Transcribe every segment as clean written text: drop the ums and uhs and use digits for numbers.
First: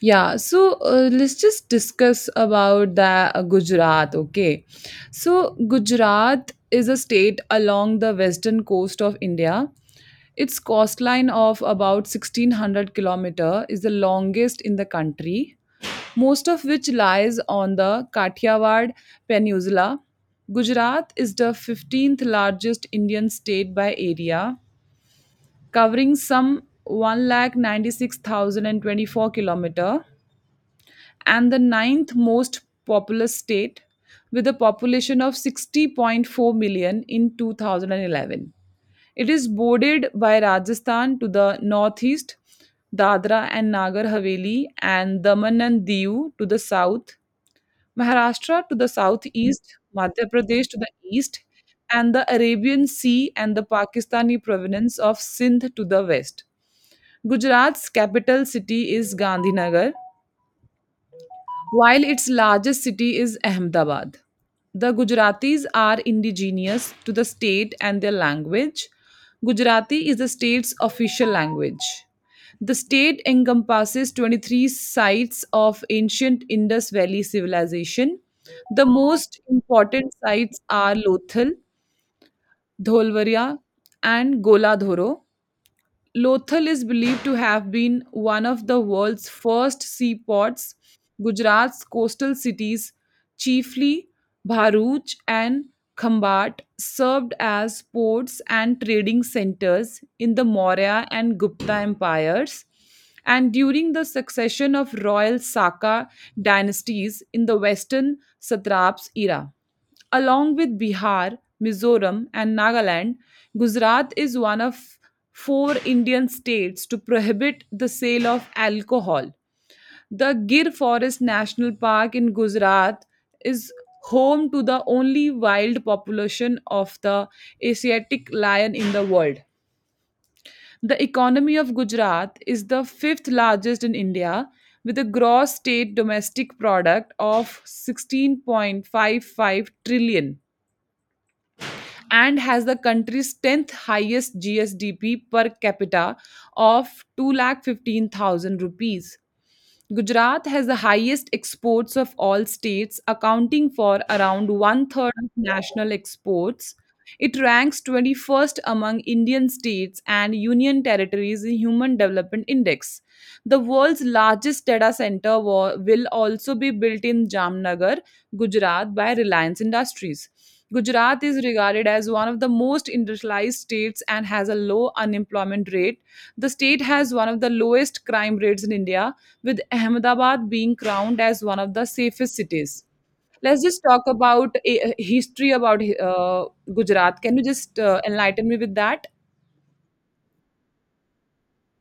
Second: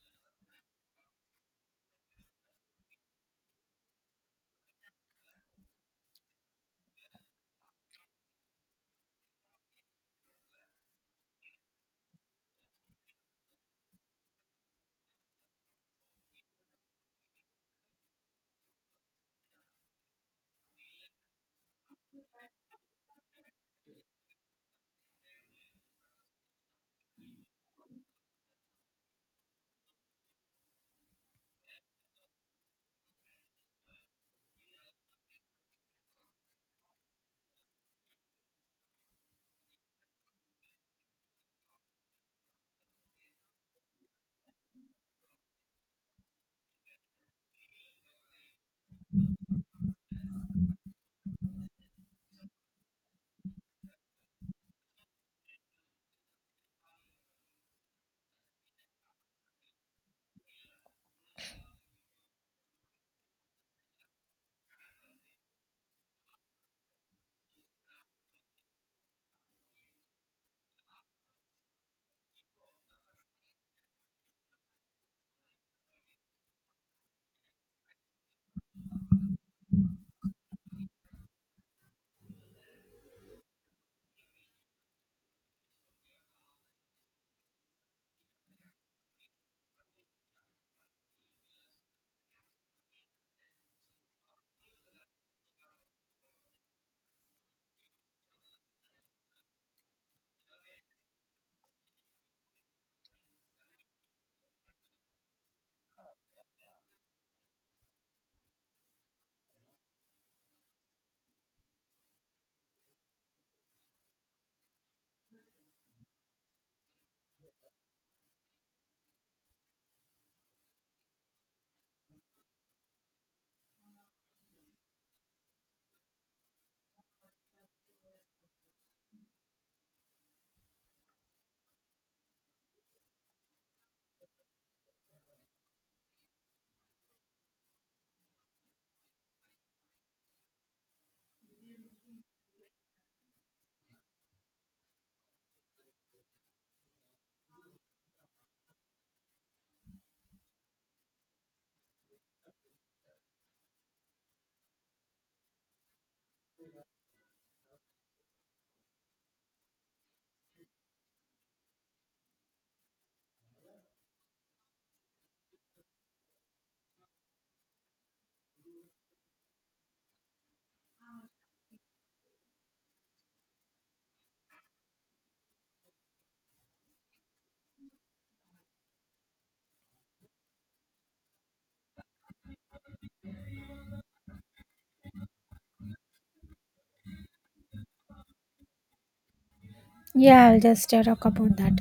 Yeah, so let's just discuss about the Gujarat, okay? So Gujarat is a state along the western coast of India. Its coastline of about 1600 kilometer is the longest in the country, most of which lies on the Kathiawar Peninsula. Gujarat is the 15th largest Indian state by area, covering some 196,024 km, and the ninth most populous state with a population of 60.4 million in 2011. It is bordered by Rajasthan to the northeast, Dadra and Nagar Haveli and Daman and Diu to the south, Maharashtra to the southeast, Madhya Pradesh to the east, and the Arabian Sea and the Pakistani province of Sindh to the west. Gujarat's capital city is Gandhinagar, while its largest city is Ahmedabad. The Gujaratis are indigenous to the state, and their language, Gujarati, is the state's official language. The state encompasses 23 sites of ancient Indus Valley civilization. The most important sites are Lothal, Dholvaria, and Gola Dhoro. Lothal is believed to have been one of the world's first seaports. Gujarat's coastal cities, chiefly Bharuch and Khambat, served as ports and trading centers in the Maurya and Gupta empires, and during the succession of royal Saka dynasties in the Western Satraps era. Along with Bihar, Mizoram, and Nagaland, Gujarat is one of four Indian states to prohibit the sale of alcohol. The Gir Forest National Park in Gujarat is home to the only wild population of the Asiatic lion in the world. The economy of Gujarat is the fifth largest in India, with a gross state domestic product of 16.55 trillion, and has the country's 10th highest GSDP per capita of 215,000 rupees. Gujarat has the highest exports of all states, accounting for around one third of national exports. It ranks 21st among Indian states and union territories in Human Development Index. The world's largest data center will also be built in Jamnagar, Gujarat by Reliance Industries. Gujarat is regarded as one of the most industrialized states and has a low unemployment rate. The state has one of the lowest crime rates in India, with Ahmedabad being crowned as one of the safest cities. Let's just talk about a history about Gujarat. Can you just enlighten me with that? Yeah, I'll just talk about that.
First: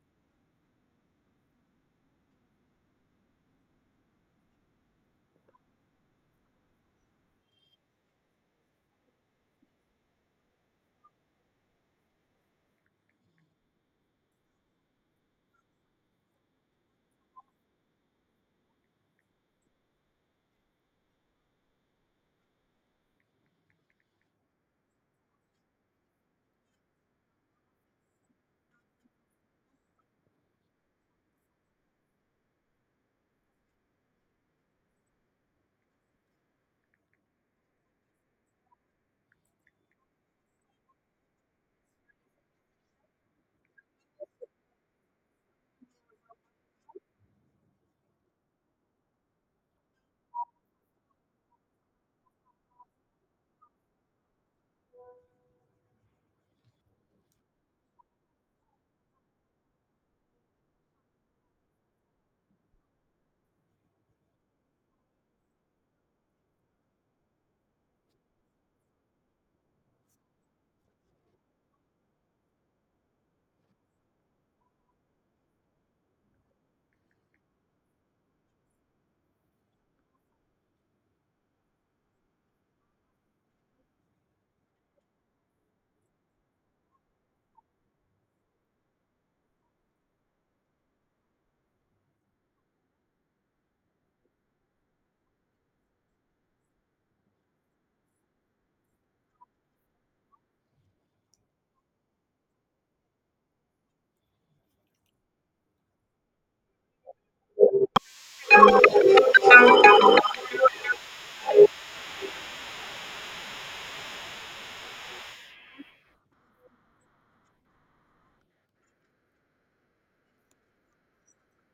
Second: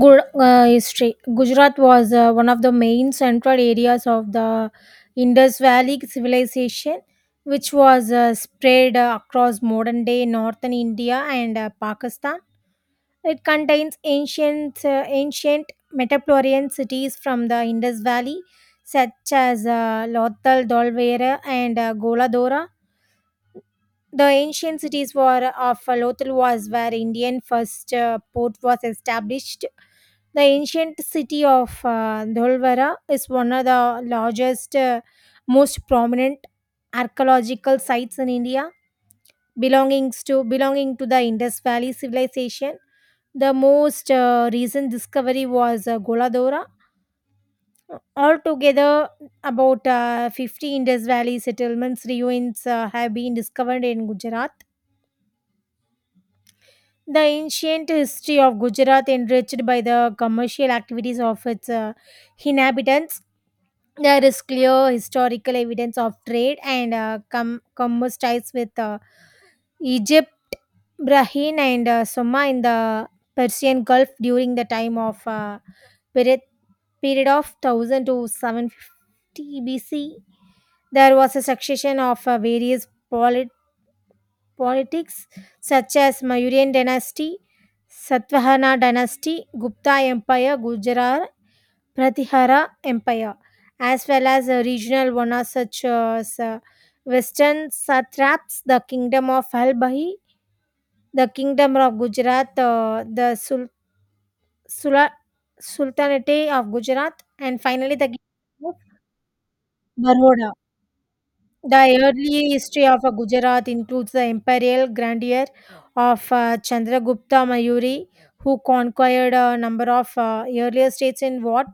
History. Gujarat was one of the main central areas of the Indus Valley civilization, which was spread across modern day northern India and Pakistan. It contains ancient Metaplorian cities from the Indus Valley, such as Lothal, Dolvera, and Goladora. The ancient cities were of Lothal was where Indian first port was established. The ancient city of Dholwara is one of the largest, most prominent archaeological sites in India, belonging to the Indus Valley civilization. The most recent discovery was Goladora. Altogether, about 50 Indus Valley settlements ruins have been discovered in Gujarat. The ancient history of Gujarat, enriched by the commercial activities of its inhabitants, there is clear historical evidence of trade and commerce ties with Egypt, Bahrain, and Soma in the Persian Gulf during the time of period period of 1000 to 750 BC. There was a succession of various pol- politics such as Mauryan dynasty, Satvahana dynasty, Gupta Empire, Gujarat Pratihara Empire, as well as regional one such as Western satraps, the kingdom of Halbahi, the kingdom of Gujarat, the Sula- Sultanate of Gujarat, and finally the kingdom of Baroda. The early history of Gujarat includes the imperial grandeur of Chandragupta Mayuri, who conquered a number of earlier states in what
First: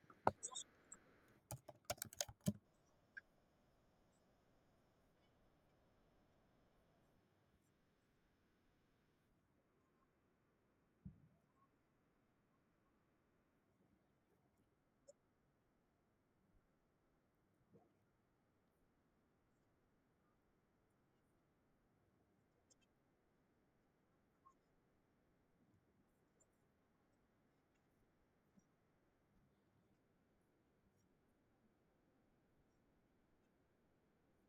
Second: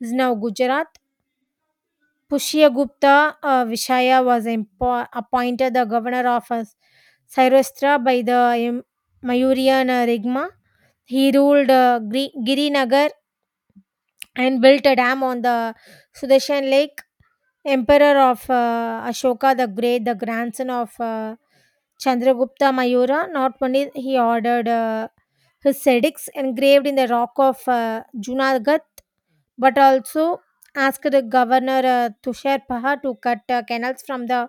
is now Gujarat. Pushyagupta Vishaya was appointed the governor of Saurashtra by the Mayurian Rigma. He ruled Girinagar and built a dam on the Sudarshan Lake. Emperor of Ashoka the Great, the grandson of Chandragupta Mayura, not only he ordered his edicts engraved in the rock of Junagadh, but also asked the governor Tushar Paha to cut canals from the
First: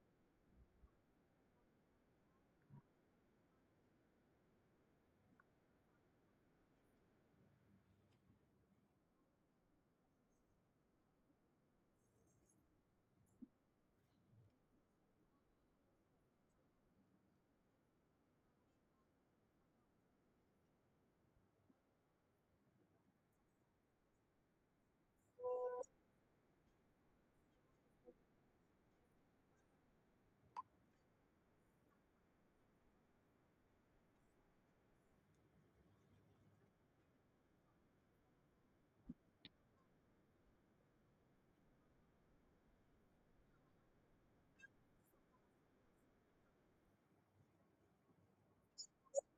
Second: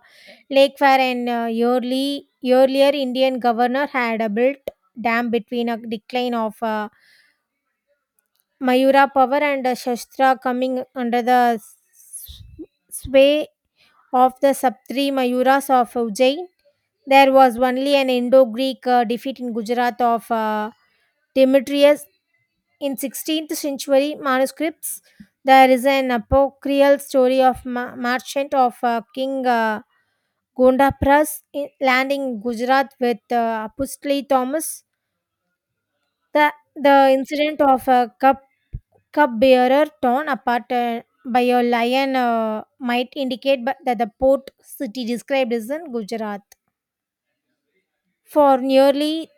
lake where an earlier Indian governor had built dam between a decline of Mayura power and Shastra coming under the sway of the Saptri Mayuras of Ujjain. There was only an Indo Greek defeat in Gujarat of Demetrius in 16th century manuscripts. There is an apocryphal story of merchant of King Gondapras landing in Gujarat with Apostle Thomas. The incident of a cup bearer torn apart by a lion might indicate that the port city described is in Gujarat. For nearly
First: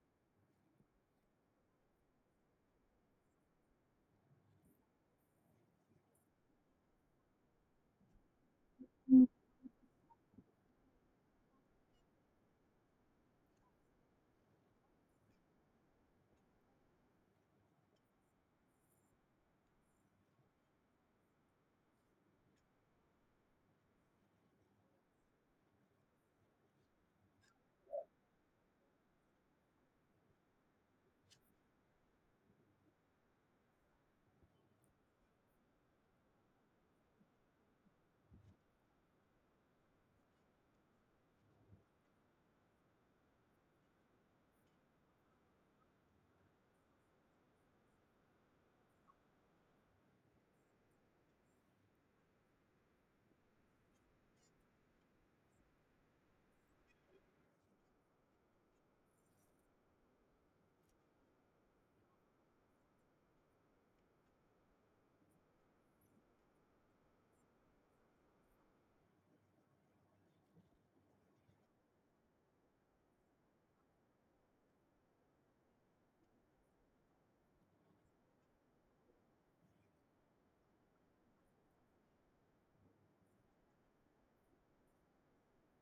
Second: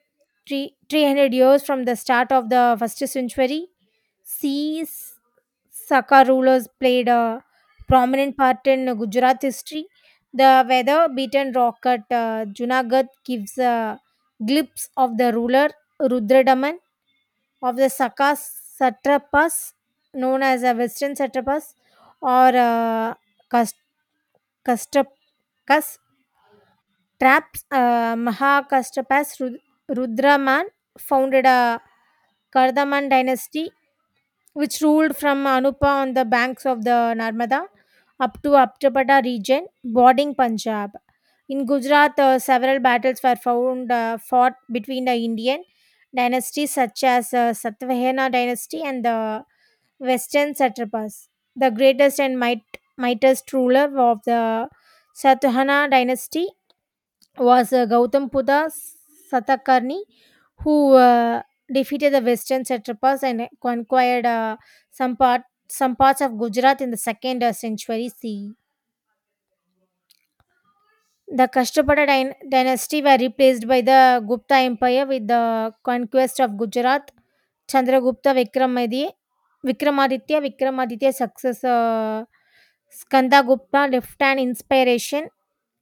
300 years from the start of the first century, sea Saka rulers played a prominent part in Gujarat history. The weather beaten rock at Junagadh gives a glimpse of the ruler Rudradaman of the Saka satrapas, known as the Western satrapas or Kas- Kastap, Kastraps, Mahakastrapas Rudraman founded a Kardaman dynasty which ruled from Anupa on the banks of the Narmada up to Aptapada region bordering Punjab. In Gujarat, several battles were fought between the Indian dynasties such as Satvahena dynasty and the Western satrapas, the mightiest ruler of the Satavahana dynasty, was Gautam Satakarni, who defeated the Western satrapas and conquered some part some parts of Gujarat in the second century CE. The Kashtapada dynasty were replaced by the Gupta Empire with the conquest of Gujarat. Chandragupta Vikramaditya, Vikramaditya success Skanda Gupta left an inspiration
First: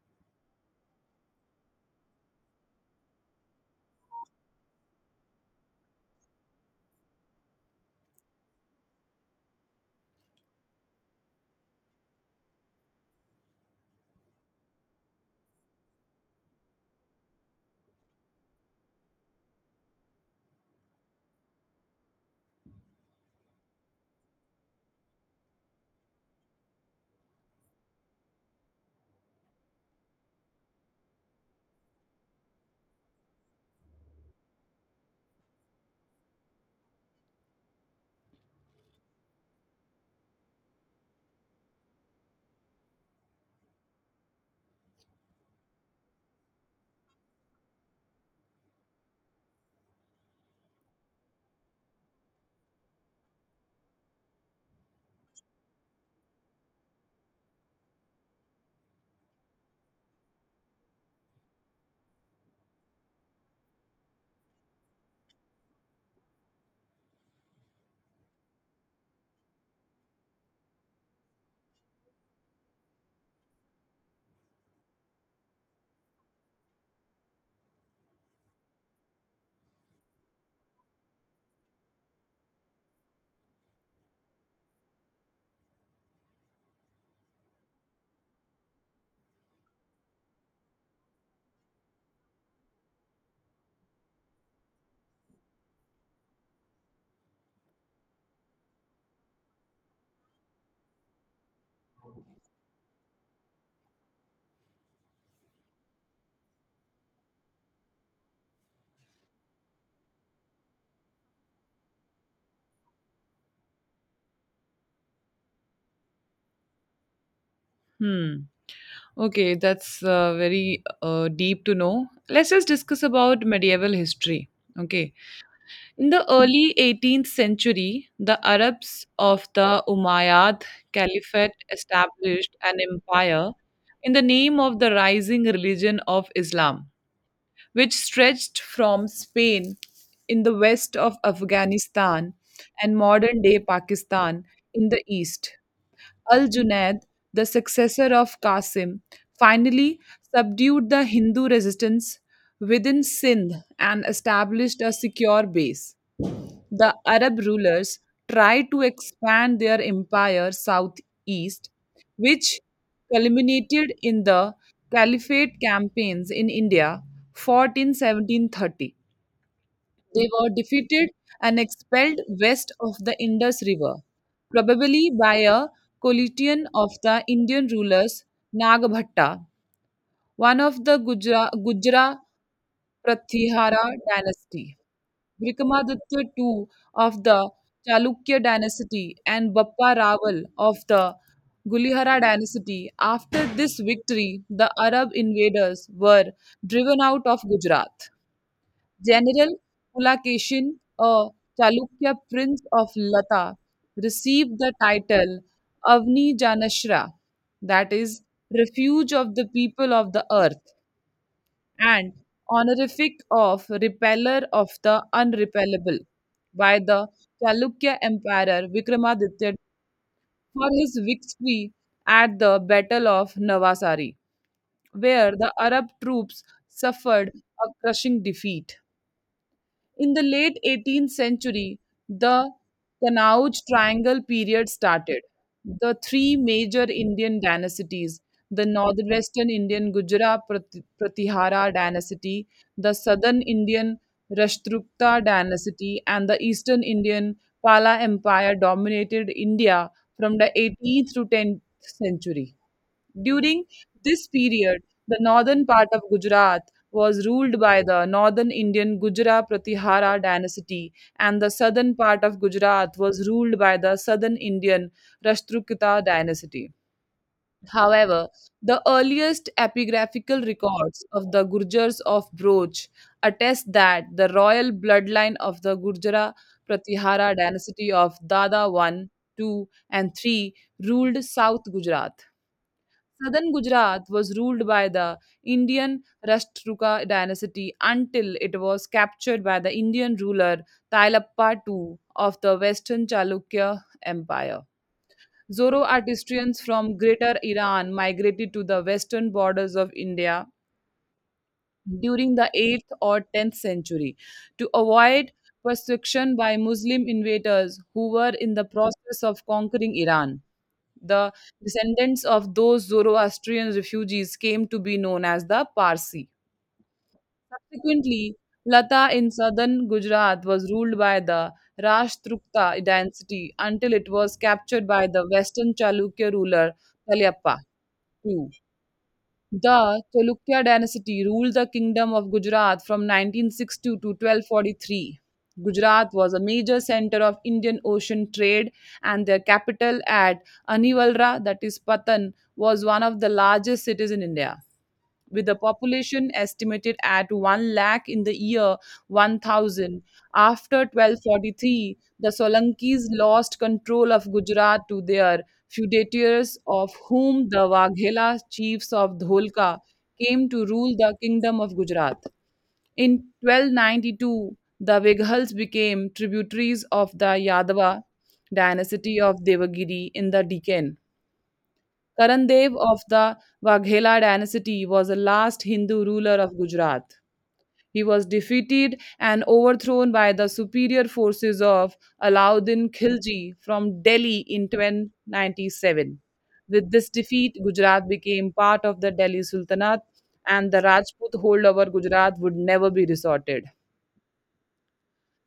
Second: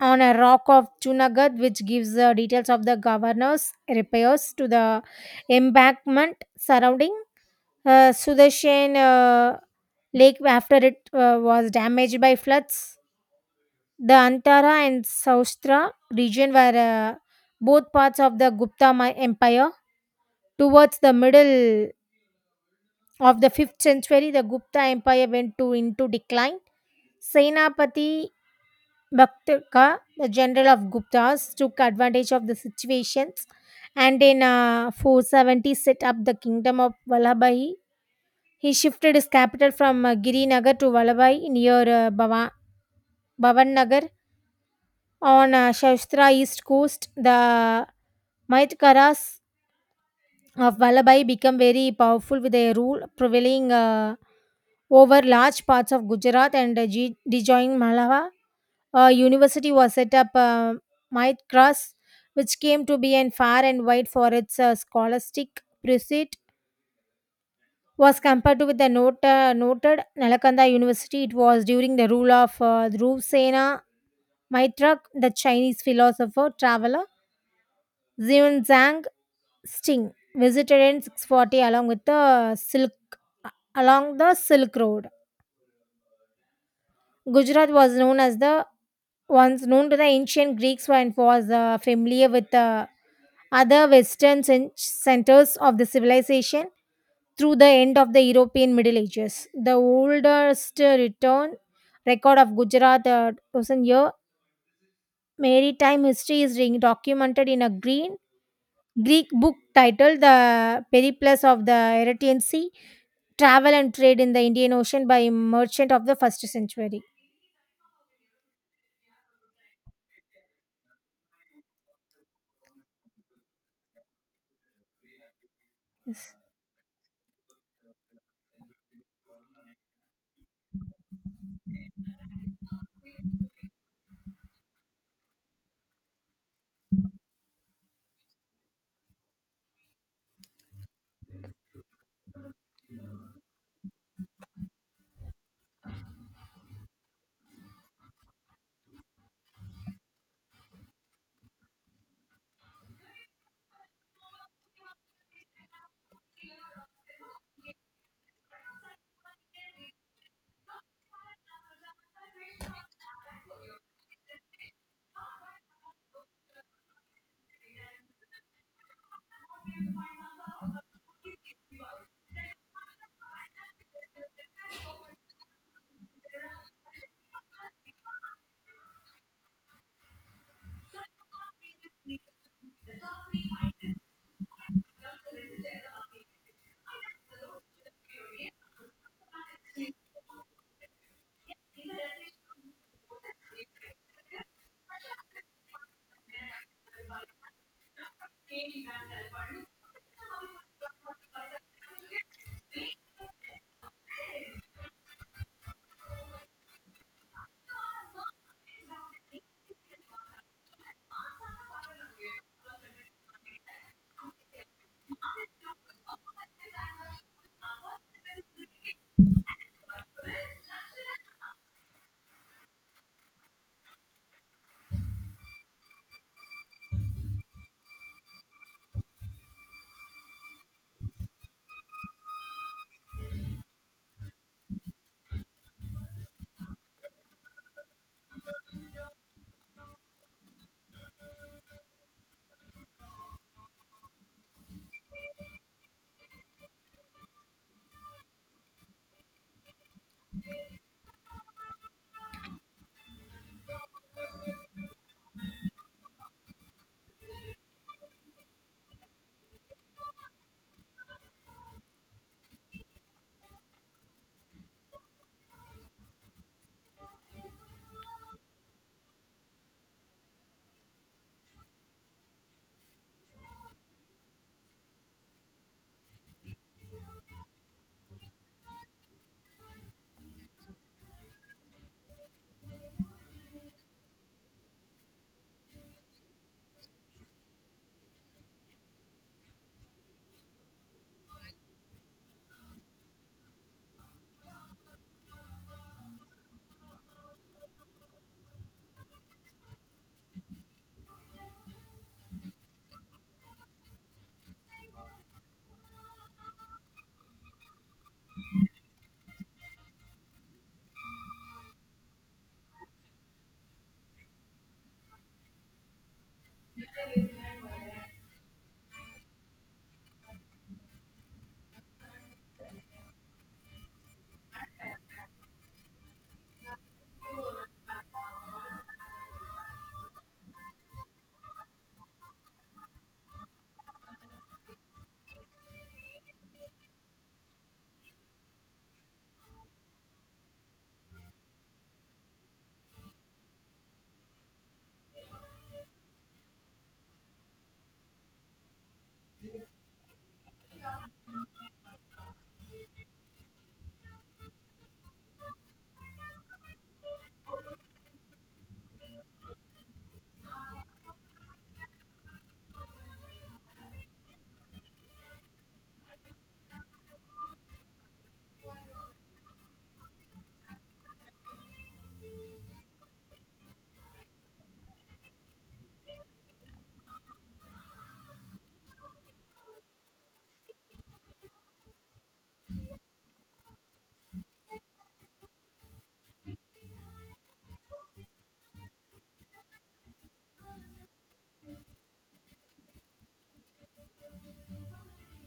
on a rock of Chunagadh, which gives details of the governor's repairs to the embankment surrounding Sudarshan Lake after it was damaged by floods. The Antara and Saustra region were both parts of the Gupta Empire. Towards the middle of the 5th century, the Gupta Empire into decline. Senapati Bhaktaka, the general of Guptas, took advantage of the situations and in 470 set up the kingdom of Vallabhai. He shifted his capital from Girinagar to Vallabhai near Bhavan Nagar on Shastra east coast. The Maitkaras of Vallabhai became very powerful with their rule, prevailing over large parts of Gujarat and Dijoing Malava. A university was set up, Maitkaras, which came to be and far and wide for its scholastic pursuit. Was compared to with the noted Nalakanda University. It was during the rule of Dhruv Sena Maitrak, the Chinese philosopher traveler. Xian Zhang Sting visited in 640 along with the Silk along the Silk Road. Gujarat was known as the once known to the ancient Greeks and was familiar with the other Western centers of the civilization through the end of the European Middle Ages. The oldest return record of Gujarat thousand year maritime history is documented in a green Greek book titled The Periplus of the Eretan Sea travel and trade in the Indian Ocean by merchant of the first century. Hmm. Okay, that's very deep to know. Let's just discuss about medieval history. Okay. In the Yes. early 18th century, the Arabs of the Umayyad Caliphate established an empire in the name of the rising religion of Islam, which stretched from Spain in the west of Afghanistan and modern day Pakistan in the east. Al Junaid, the successor of Qasim, finally subdued the Hindu resistance within Sindh and established a secure base. The Arab rulers tried to expand their empire southeast, which culminated in the Caliphate campaigns in India, fought in 1730. They were defeated and expelled west of the Indus River, probably by a coalition of the Indian rulers Nagbhatta, one of the Gujra Prathihara dynasty, Vikramaditya II of the Chalukya dynasty, and Bappa Raval of the Gulihara dynasty. After this victory, the Arab invaders were driven out of Gujarat. General Pulakeshin, a Chalukya prince of Lata, received the title Avni Janashra, that is, refuge of the people of the earth, and honorific of repeller of the unrepellable, by the Chalukya Emperor Vikramaditya for his victory at the Battle of Navasari, where the Arab troops suffered a crushing defeat. In the late 18th century, the Kannauj Triangle period started. The three major Indian dynasties, the northwestern Indian Gujara Pratihara dynasty, the southern Indian Rashtrukta dynasty, and the eastern Indian Pala Empire dominated India from the 18th to 10th century. During this period, the northern part of Gujarat was ruled by the northern Indian Gujra Pratihara dynasty, and the southern part of Gujarat was ruled by the southern Indian Rashtrukita dynasty. However, the earliest epigraphical records of the Gurjars of Broch attest that the royal bloodline of the Gurjara Pratihara dynasty of Dada 1, 2, and 3 ruled South Gujarat. Southern Gujarat was ruled by the Indian Rashtrakuta dynasty until it was captured by the Indian ruler Tilappa II of the Western Chalukya Empire. Zoroastrians from Greater Iran migrated to the western borders of India during the 8th or 10th century to avoid persecution by Muslim invaders who were in the process of conquering Iran. The descendants of those Zoroastrian refugees came to be known as the Parsi. Subsequently, Lata in southern Gujarat was ruled by the Rashtrukta dynasty until it was captured by the western Chalukya ruler Kalyappa II. The Cholukya dynasty ruled the kingdom of Gujarat from 1962 to 1243. Gujarat was a major center of Indian Ocean trade, and their capital at Anivalra, that is Patan, was one of the largest cities in India with a population estimated at 1 lakh in the year 1000. After 1243, the Solankis lost control of Gujarat to their feudatories, of whom the Waghela chiefs of Dholka came to rule the kingdom of Gujarat. In 1292, the Vighals became tributaries of the Yadava dynasty of Devagiri in the Deccan. Karan Dev of the Waghela dynasty was the last Hindu ruler of Gujarat. He was defeated and overthrown by the superior forces of Alauddin Khilji from Delhi in 1097. With this defeat, Gujarat became part of the Delhi Sultanate, and the Rajput hold over Gujarat would never be resorted.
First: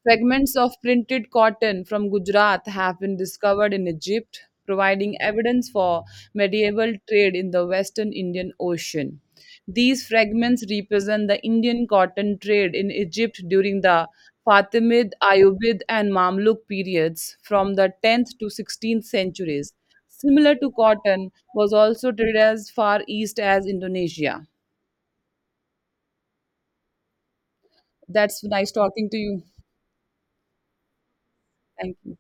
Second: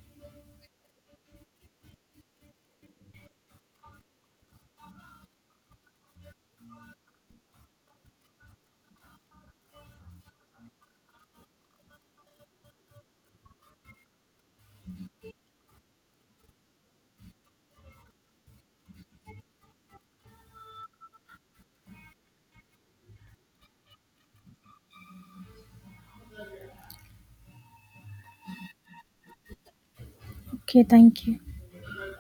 Fragments of printed cotton from Gujarat have been discovered in Egypt, providing evidence for medieval trade in the Western Indian Ocean. These fragments represent the Indian cotton trade in Egypt during the Fatimid, Ayyubid, and Mamluk periods from the 10th to 16th centuries. Similar to cotton, was also traded as far east as Indonesia. That's nice talking to you. Okay, thank you. Thank you.